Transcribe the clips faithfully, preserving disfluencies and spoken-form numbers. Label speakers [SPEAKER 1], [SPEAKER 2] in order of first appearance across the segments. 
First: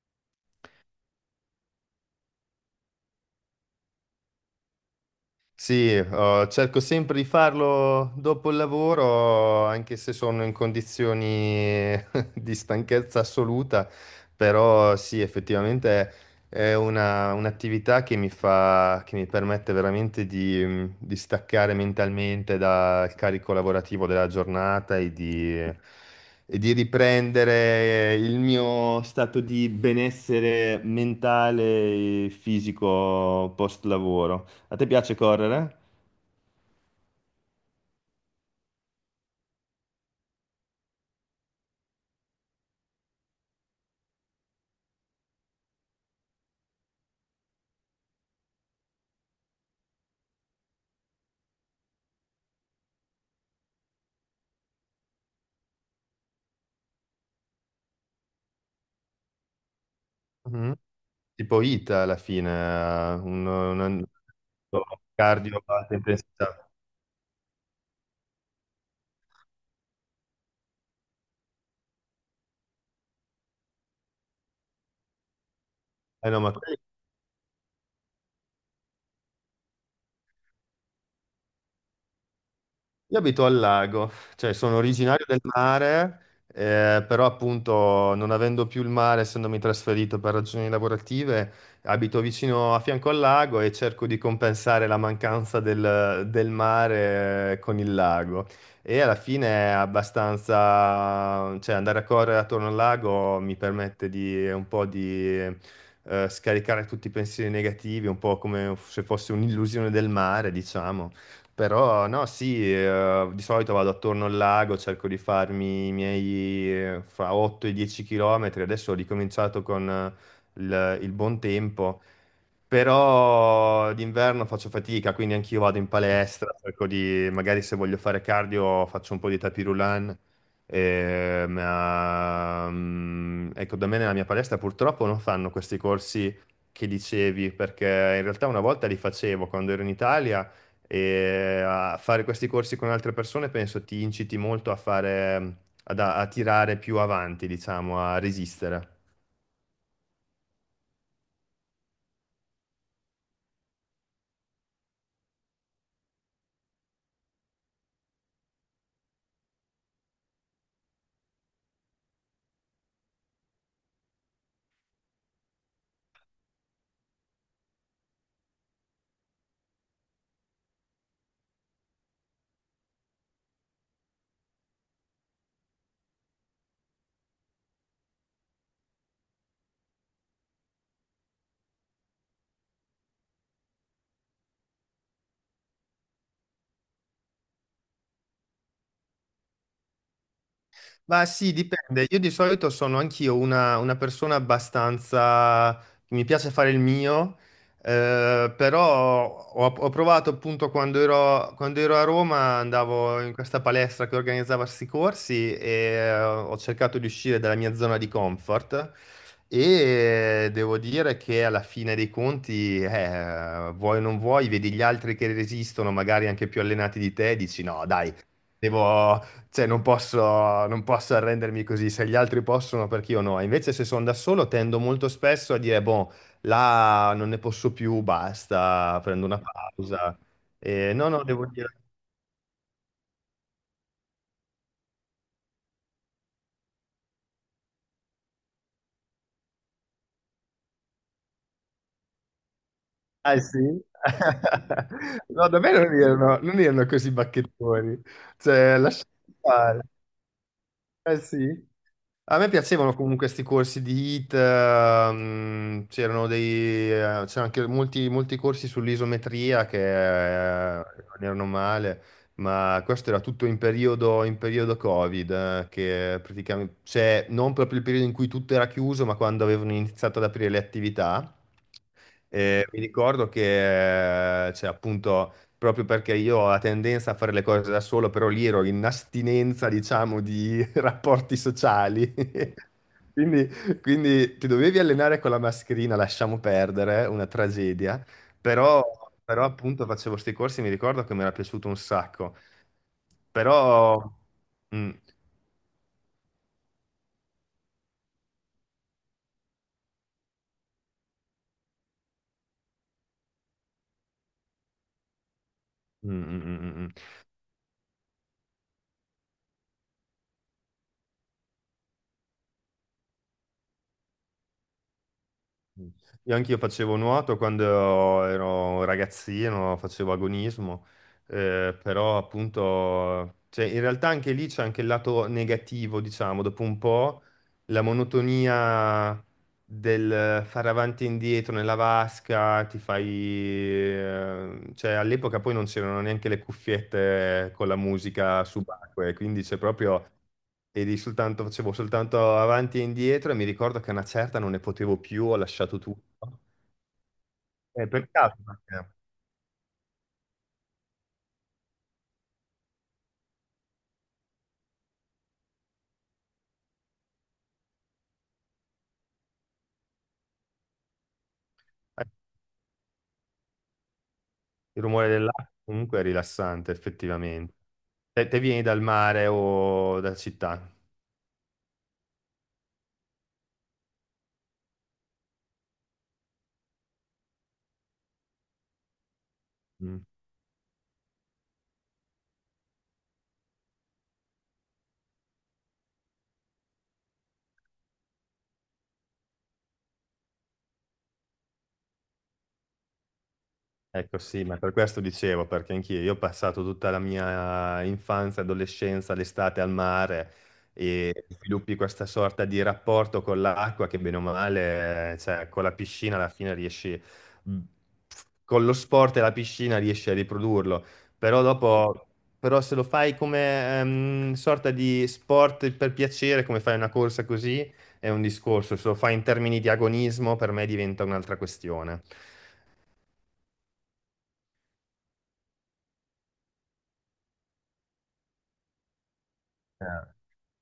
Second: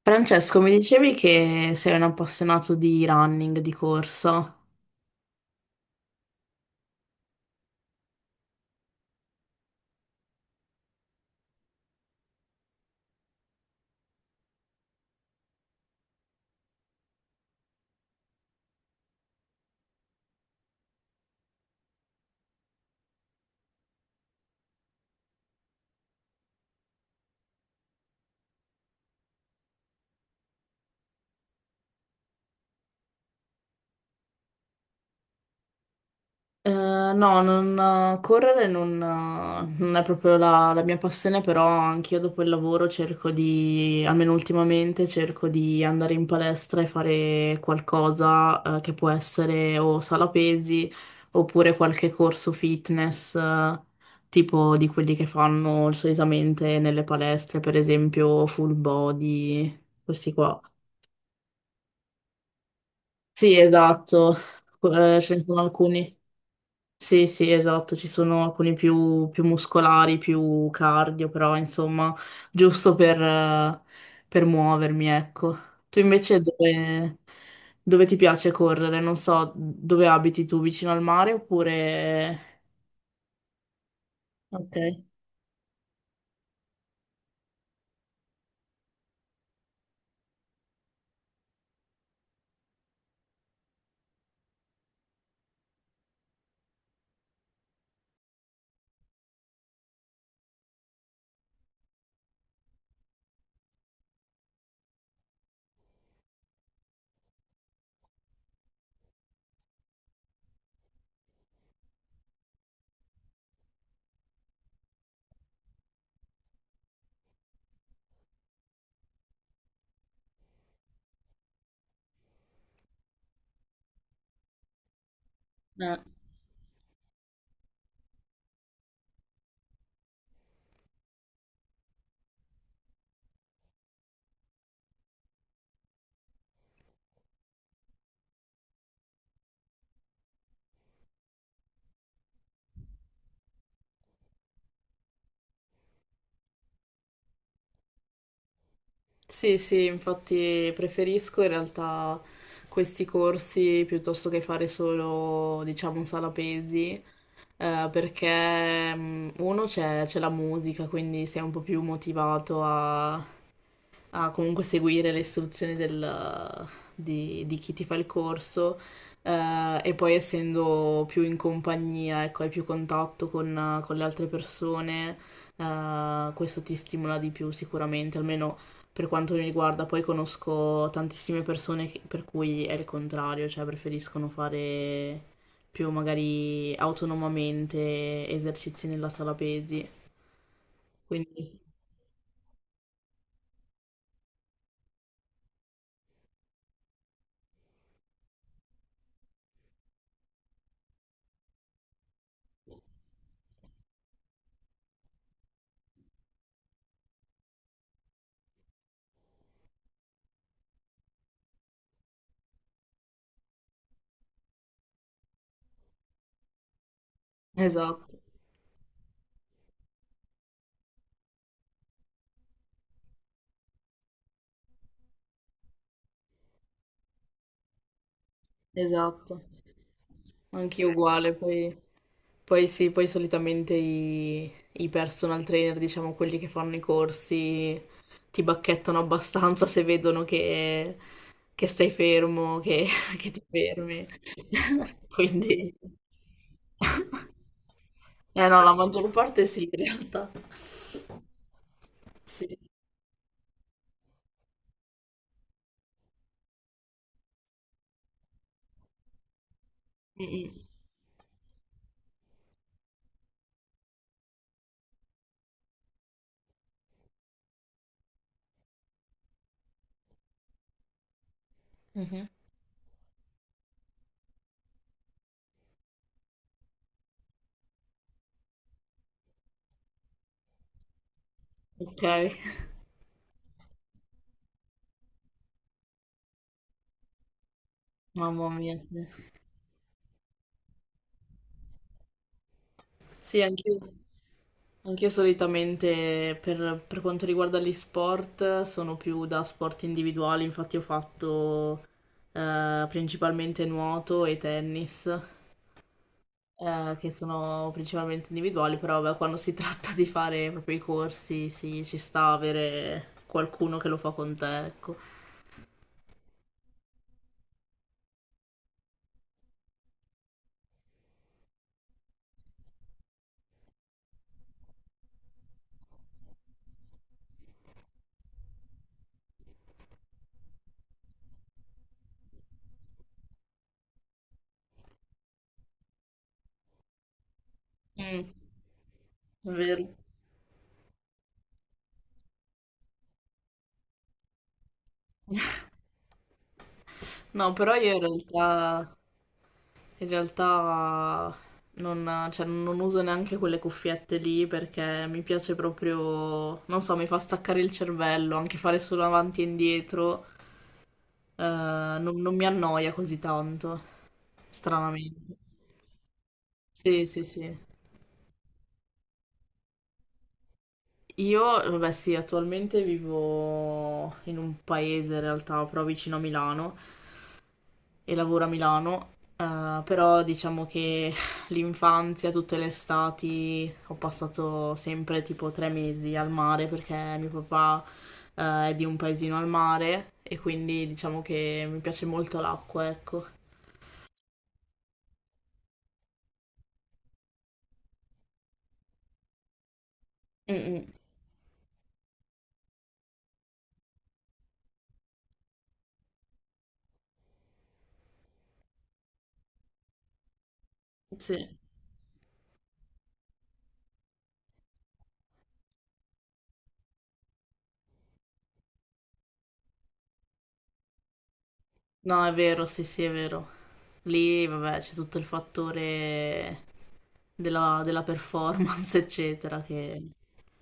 [SPEAKER 1] Francesco, mi dicevi che sei un appassionato di running, di corsa.
[SPEAKER 2] Sì, eh, cerco sempre di farlo dopo il lavoro, anche se sono in condizioni di stanchezza assoluta, però sì, effettivamente è una un'attività che mi fa che mi permette veramente di mhmm, di staccare mentalmente dal carico lavorativo della giornata e di e di riprendere il mio stato di benessere mentale e fisico post lavoro. A te piace correre?
[SPEAKER 1] Eh, no, non, correre non, non è proprio la, la mia passione, però anch'io dopo il lavoro cerco di, almeno ultimamente, cerco di andare in palestra e fare qualcosa, eh, che può essere o sala pesi oppure qualche corso fitness, eh, tipo di quelli che fanno solitamente nelle palestre, per esempio full body, questi qua.
[SPEAKER 2] Mh-mh. Tipo HIIT alla fine, eh, un
[SPEAKER 1] Sì,
[SPEAKER 2] un
[SPEAKER 1] esatto.
[SPEAKER 2] un
[SPEAKER 1] Eh, ce ne sono
[SPEAKER 2] cardio a alta
[SPEAKER 1] alcuni.
[SPEAKER 2] intensità.
[SPEAKER 1] Sì, sì, esatto, ci sono alcuni più, più, muscolari, più cardio, però insomma, giusto per, eh, per muovermi, ecco. Tu
[SPEAKER 2] Eh
[SPEAKER 1] invece
[SPEAKER 2] no, ma
[SPEAKER 1] dove, dove ti piace correre? Non so, dove abiti tu, vicino al mare oppure...
[SPEAKER 2] Io abito al lago, cioè
[SPEAKER 1] Ok.
[SPEAKER 2] sono
[SPEAKER 1] Eh,
[SPEAKER 2] originario del mare, eh, però appunto non avendo più il mare, essendomi trasferito per ragioni lavorative, abito vicino a fianco al lago e cerco di compensare la mancanza del, del mare eh, con il lago. E alla fine è abbastanza, cioè andare a correre attorno al lago mi permette di un po' di eh, scaricare tutti i pensieri negativi, un po' come se fosse un'illusione del mare, diciamo. Però no, sì, eh, di solito vado attorno al lago, cerco di farmi i miei eh, fra otto e dieci chilometri. Adesso ho ricominciato con eh, il, il buon tempo, però d'inverno faccio fatica, quindi anch'io vado in palestra, cerco di, magari se voglio fare cardio faccio un po' di tapis roulant. Eh, ma, mm, ecco, da me nella mia palestra purtroppo non fanno questi corsi che dicevi, perché in realtà una volta li facevo quando ero in Italia e a fare questi corsi con altre persone penso ti inciti molto a fare, ad- a tirare più avanti, diciamo, a resistere.
[SPEAKER 1] Sì, sì, infatti preferisco in realtà questi corsi piuttosto che fare solo, diciamo, sala pesi. Eh, perché mm, uno c'è c'è la musica, quindi sei un po' più motivato a a comunque seguire le istruzioni del- di, di chi ti fa il corso eh, e poi essendo più in compagnia, ecco, hai più contatto con, con le altre persone, eh, questo ti stimola di più sicuramente, almeno per quanto mi riguarda. Poi conosco tantissime persone che- per cui è il contrario, cioè preferiscono fare più magari autonomamente esercizi nella sala pesi.
[SPEAKER 2] Ma sì,
[SPEAKER 1] Quindi,
[SPEAKER 2] dipende. Io di solito sono anch'io una, una persona abbastanza... che mi piace fare il mio, eh, però ho, ho provato appunto quando ero, quando ero a Roma, andavo in questa palestra che organizzava questi corsi e eh, ho cercato di uscire dalla mia zona di comfort e devo dire che alla fine dei conti, eh, vuoi o non vuoi, vedi gli altri che resistono, magari anche più allenati di te, e dici no, dai.
[SPEAKER 1] esatto,
[SPEAKER 2] Devo, cioè, non posso, non posso arrendermi così, se gli altri possono, perché io no. Invece, se sono da solo, tendo molto spesso a dire, boh, là non ne posso più, basta, prendo una
[SPEAKER 1] esatto.
[SPEAKER 2] pausa.
[SPEAKER 1] Anch'io
[SPEAKER 2] E no, no,
[SPEAKER 1] uguale,
[SPEAKER 2] devo
[SPEAKER 1] poi
[SPEAKER 2] dire...
[SPEAKER 1] Poi sì, poi solitamente i, i personal trainer, diciamo quelli che fanno i corsi, ti bacchettano abbastanza se vedono che, che stai fermo, che, che
[SPEAKER 2] Ah,
[SPEAKER 1] ti
[SPEAKER 2] sì?
[SPEAKER 1] fermi.
[SPEAKER 2] No, da me
[SPEAKER 1] Quindi...
[SPEAKER 2] non erano, non erano così bacchettoni.
[SPEAKER 1] Eh no, la
[SPEAKER 2] Cioè,
[SPEAKER 1] maggior
[SPEAKER 2] lasciate
[SPEAKER 1] parte sì, in
[SPEAKER 2] fare.
[SPEAKER 1] realtà.
[SPEAKER 2] Eh sì? A me
[SPEAKER 1] Sì.
[SPEAKER 2] piacevano comunque questi corsi di HIIT, ehm, c'erano dei, eh, c'erano anche molti, molti corsi sull'isometria
[SPEAKER 1] Mm, mm.
[SPEAKER 2] che eh, non erano male, ma questo era tutto in periodo, in periodo Covid, eh, che praticamente, cioè non proprio il periodo in cui tutto era chiuso, ma quando avevano iniziato ad aprire le attività.
[SPEAKER 1] Mhm.
[SPEAKER 2] Eh, mi ricordo che, eh, cioè, appunto, proprio perché io ho la tendenza a fare le cose da solo, però lì ero in astinenza, diciamo, di rapporti
[SPEAKER 1] Ok.
[SPEAKER 2] sociali. Quindi, quindi ti dovevi allenare con la mascherina, lasciamo perdere, eh, una tragedia,
[SPEAKER 1] Mamma mia.
[SPEAKER 2] però,
[SPEAKER 1] Sì,
[SPEAKER 2] però appunto facevo questi corsi e mi ricordo che mi era piaciuto un sacco.
[SPEAKER 1] sì anche io.
[SPEAKER 2] Però... mm,
[SPEAKER 1] Anch'io solitamente per, per quanto riguarda gli sport sono più da sport individuali, infatti ho fatto eh, principalmente nuoto e tennis,
[SPEAKER 2] mm, mm, mm, mm, mm.
[SPEAKER 1] eh, che sono principalmente individuali, però vabbè, quando si tratta di fare proprio i corsi, sì, ci sta avere qualcuno che lo fa con te, ecco.
[SPEAKER 2] Mm. Io anch'io facevo nuoto quando ero ragazzino, facevo agonismo, eh, però appunto, cioè, in realtà anche lì c'è anche il lato negativo, diciamo, dopo un po' la monotonia del fare avanti e indietro nella vasca, ti fai... eh, cioè all'epoca poi non c'erano neanche le cuffiette con la
[SPEAKER 1] Mm,
[SPEAKER 2] musica subacquea, quindi
[SPEAKER 1] è
[SPEAKER 2] c'è
[SPEAKER 1] vero.
[SPEAKER 2] proprio e lì soltanto, facevo soltanto avanti e indietro e mi ricordo che a una certa non ne potevo più, ho lasciato tutto.
[SPEAKER 1] No, però
[SPEAKER 2] Eh,
[SPEAKER 1] io in
[SPEAKER 2] per caso, perché
[SPEAKER 1] realtà... In realtà non, cioè, non uso neanche quelle cuffiette lì perché mi piace proprio, non so, mi fa staccare il cervello, anche fare solo avanti e indietro, eh,
[SPEAKER 2] eh,
[SPEAKER 1] non, non mi annoia così tanto,
[SPEAKER 2] il rumore
[SPEAKER 1] stranamente.
[SPEAKER 2] dell'acqua comunque è rilassante,
[SPEAKER 1] Sì, sì,
[SPEAKER 2] effettivamente.
[SPEAKER 1] sì.
[SPEAKER 2] Te, te vieni dal mare o da città?
[SPEAKER 1] Io, vabbè, sì, attualmente vivo in un paese in realtà, però vicino a Milano e lavoro a Milano, eh,
[SPEAKER 2] Mm.
[SPEAKER 1] però diciamo che l'infanzia, tutte le estati, ho passato sempre tipo tre mesi al mare perché mio papà, eh, è di un paesino al mare e quindi diciamo che mi piace molto l'acqua, ecco.
[SPEAKER 2] Ecco sì, ma per questo dicevo, perché anch'io io ho passato tutta la mia infanzia, adolescenza, l'estate al mare
[SPEAKER 1] Mm, mm.
[SPEAKER 2] e sviluppi questa sorta di rapporto con l'acqua che bene o male, eh, cioè con la piscina alla fine riesci, mhmm, con lo sport e la piscina riesci a riprodurlo, però
[SPEAKER 1] Sì,
[SPEAKER 2] dopo, però se lo fai come ehm, sorta di sport per piacere, come fai una corsa così, è un discorso, se lo fai in termini di agonismo per me diventa un'altra questione.
[SPEAKER 1] no, è vero, sì, sì, è vero. Lì, vabbè, c'è tutto il fattore della, della performance, eccetera, che...
[SPEAKER 2] Eh.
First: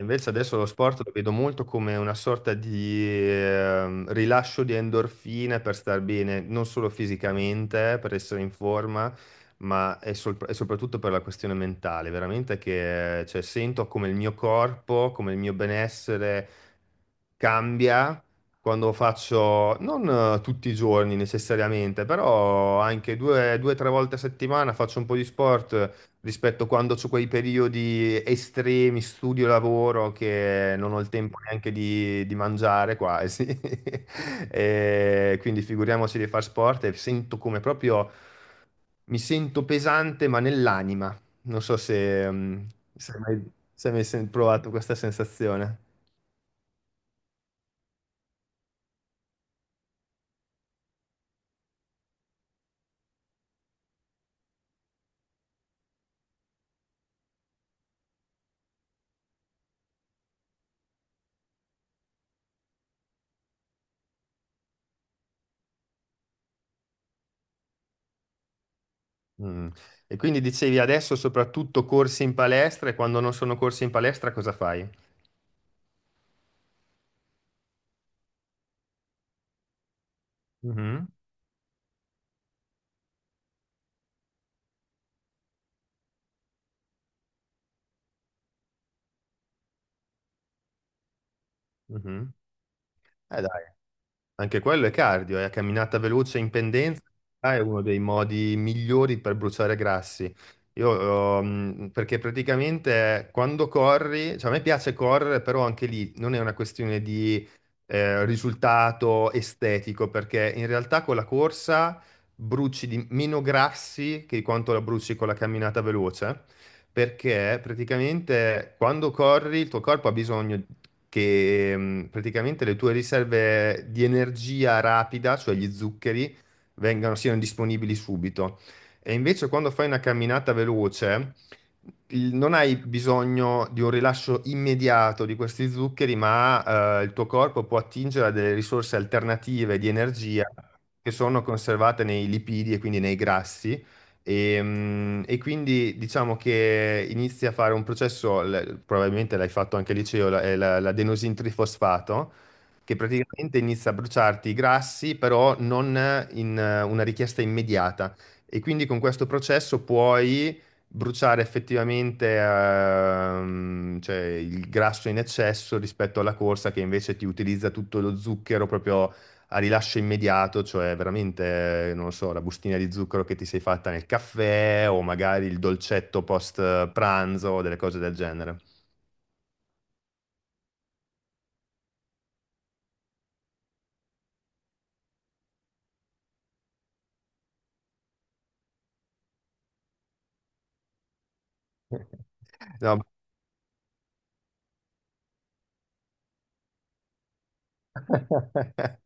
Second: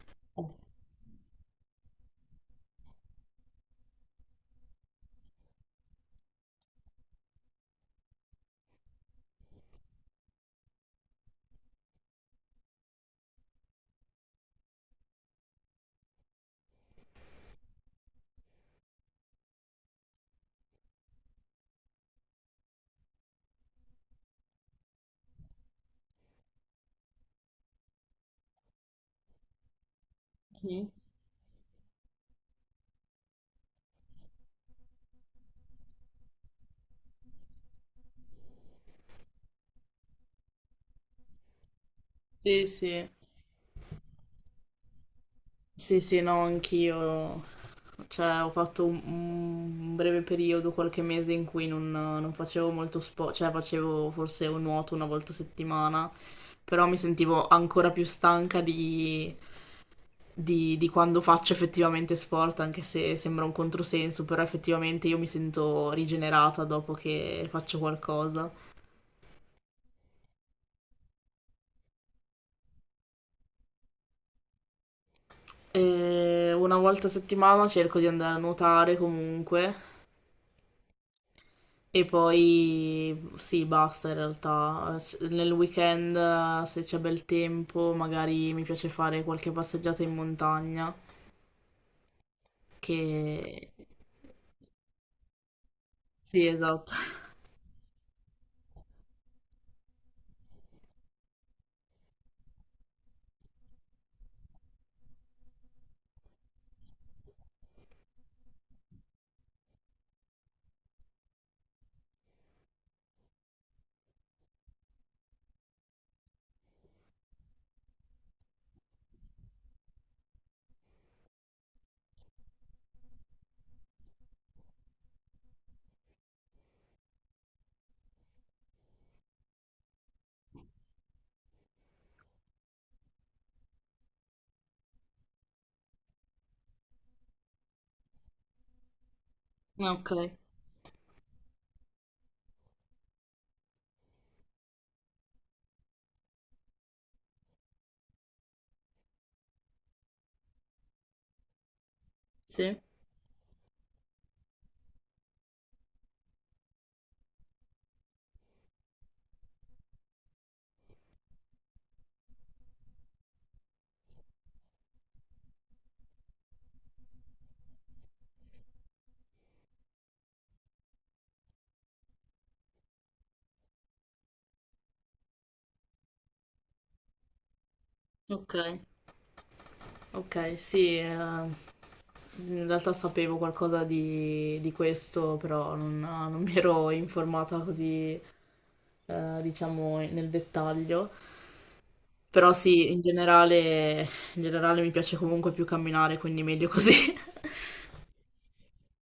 [SPEAKER 2] Invece adesso lo sport lo vedo molto come una sorta di ehm, rilascio di endorfine per star bene, non solo fisicamente, per essere in forma, ma è sol- e soprattutto per la questione mentale. Veramente che cioè, sento come il mio corpo, come il mio benessere cambia quando faccio, non eh, tutti i giorni necessariamente, però anche due, due, tre volte a settimana faccio un po' di sport rispetto quando ho quei periodi estremi, studio, lavoro, che non ho il tempo neanche di, di mangiare quasi. E quindi figuriamoci di far sport e sento come proprio, mi sento pesante ma nell'anima. Non so se,
[SPEAKER 1] Sì,
[SPEAKER 2] mm,
[SPEAKER 1] sì.
[SPEAKER 2] se hai mai, se hai mai sen- provato questa sensazione.
[SPEAKER 1] Sì, sì, no, anch'io. Cioè, ho fatto un, un breve periodo, qualche mese in cui non, non facevo molto sport, cioè facevo forse un nuoto una volta a settimana, però mi sentivo ancora più stanca di, di- di quando faccio effettivamente sport, anche se sembra un controsenso, però effettivamente io mi sento rigenerata dopo che faccio qualcosa.
[SPEAKER 2] Mm. E quindi dicevi adesso soprattutto corsi in palestra e quando non sono corsi in palestra cosa fai?
[SPEAKER 1] E una volta a settimana cerco di andare a nuotare comunque.
[SPEAKER 2] Mhm,
[SPEAKER 1] E poi sì, basta in realtà. S- Nel weekend, eh, se c'è bel tempo, magari mi piace fare qualche passeggiata in montagna.
[SPEAKER 2] mhm.
[SPEAKER 1] Che
[SPEAKER 2] Eh dai. Anche quello è cardio, è a camminata veloce
[SPEAKER 1] Sì,
[SPEAKER 2] in
[SPEAKER 1] esatto.
[SPEAKER 2] pendenza, ah, è uno dei modi migliori per bruciare grassi. Io, ehm, perché praticamente quando corri, cioè a me piace correre, però anche lì non è una questione di eh, risultato estetico, perché in realtà con la corsa bruci di meno grassi che quanto la bruci con la camminata veloce perché praticamente quando corri il tuo corpo ha bisogno che mm, praticamente le tue riserve di energia rapida, cioè gli zuccheri, vengano, siano disponibili subito. E invece quando fai una camminata veloce, il- non hai bisogno di un rilascio immediato di questi zuccheri, ma eh, il tuo corpo può attingere a delle risorse alternative di
[SPEAKER 1] Ok,
[SPEAKER 2] energia che sono conservate nei lipidi e quindi nei grassi. Ehm, E, quindi diciamo che inizi a fare un processo, l- probabilmente l'hai fatto anche al liceo, la- è la- l'adenosin trifosfato,
[SPEAKER 1] sì,
[SPEAKER 2] che praticamente inizia a bruciarti i grassi, però non in eh, una richiesta immediata. E quindi con questo processo puoi bruciare effettivamente ehm, cioè, il grasso in eccesso rispetto alla corsa che invece ti utilizza tutto lo zucchero proprio a rilascio immediato, cioè veramente, non lo so, la bustina di zucchero che ti sei fatta nel caffè o magari il dolcetto post pranzo o delle cose del
[SPEAKER 1] ok,
[SPEAKER 2] genere.
[SPEAKER 1] ok, sì. eh, In realtà sapevo qualcosa di, di questo, però non, non mi ero informata così, eh, diciamo, nel dettaglio. Però sì,
[SPEAKER 2] No.
[SPEAKER 1] in generale, in generale, mi piace comunque più camminare, quindi meglio così.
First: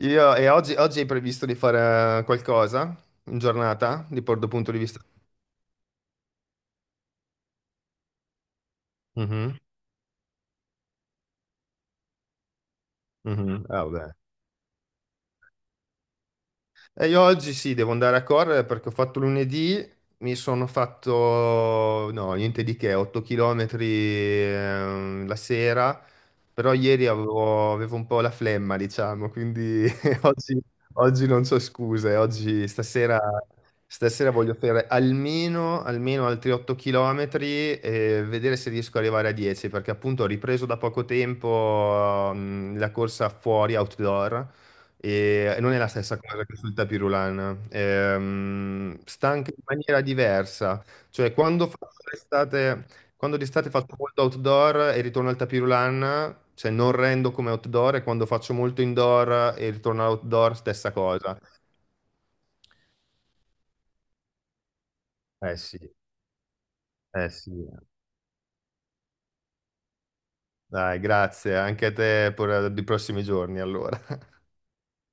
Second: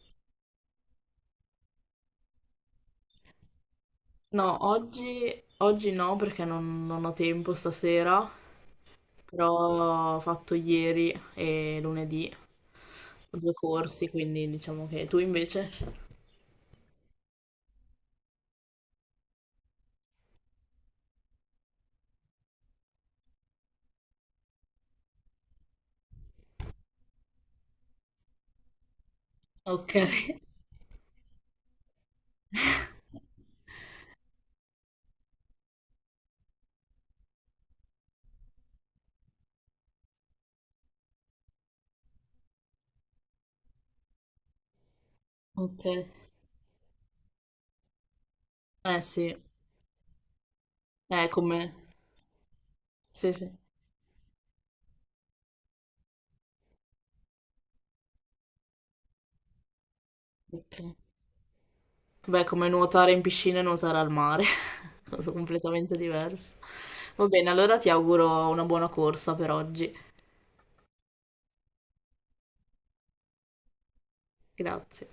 [SPEAKER 2] Io, e oggi, oggi hai previsto di fare qualcosa in giornata, di dal
[SPEAKER 1] No,
[SPEAKER 2] punto di vista?
[SPEAKER 1] oggi, oggi no perché non, non ho tempo stasera,
[SPEAKER 2] Mhm,
[SPEAKER 1] però ho fatto ieri e lunedì due
[SPEAKER 2] mhm. Ah,
[SPEAKER 1] corsi,
[SPEAKER 2] vabbè.
[SPEAKER 1] quindi diciamo che tu invece.
[SPEAKER 2] E io oggi sì, devo andare a correre perché ho fatto lunedì, mi sono fatto, no, niente di che, otto chilometri la sera, però ieri avevo, avevo un po' la flemma, diciamo, quindi
[SPEAKER 1] Ok.
[SPEAKER 2] oggi, oggi non c'ho scuse, oggi stasera, stasera voglio fare almeno, almeno altri otto chilometri e vedere se riesco ad arrivare a dieci, perché appunto ho ripreso da poco tempo mm, la corsa fuori, outdoor. E non è
[SPEAKER 1] Ok.
[SPEAKER 2] la stessa cosa che sul tapirulan, ehm,
[SPEAKER 1] Eh sì,
[SPEAKER 2] sta anche in maniera diversa,
[SPEAKER 1] è
[SPEAKER 2] cioè quando
[SPEAKER 1] come...
[SPEAKER 2] faccio l'estate,
[SPEAKER 1] Sì,
[SPEAKER 2] quando
[SPEAKER 1] sì.
[SPEAKER 2] d'estate faccio molto outdoor e ritorno al tapirulan, cioè non rendo come outdoor e quando faccio molto indoor e ritorno all'outdoor
[SPEAKER 1] Ok.
[SPEAKER 2] stessa cosa.
[SPEAKER 1] Beh, come nuotare in piscina e nuotare al mare, sono
[SPEAKER 2] Eh sì,
[SPEAKER 1] completamente diverso. Va
[SPEAKER 2] eh
[SPEAKER 1] bene,
[SPEAKER 2] sì,
[SPEAKER 1] allora ti auguro una buona corsa per oggi.
[SPEAKER 2] dai, grazie, anche a te per eh, i prossimi giorni allora.
[SPEAKER 1] Grazie.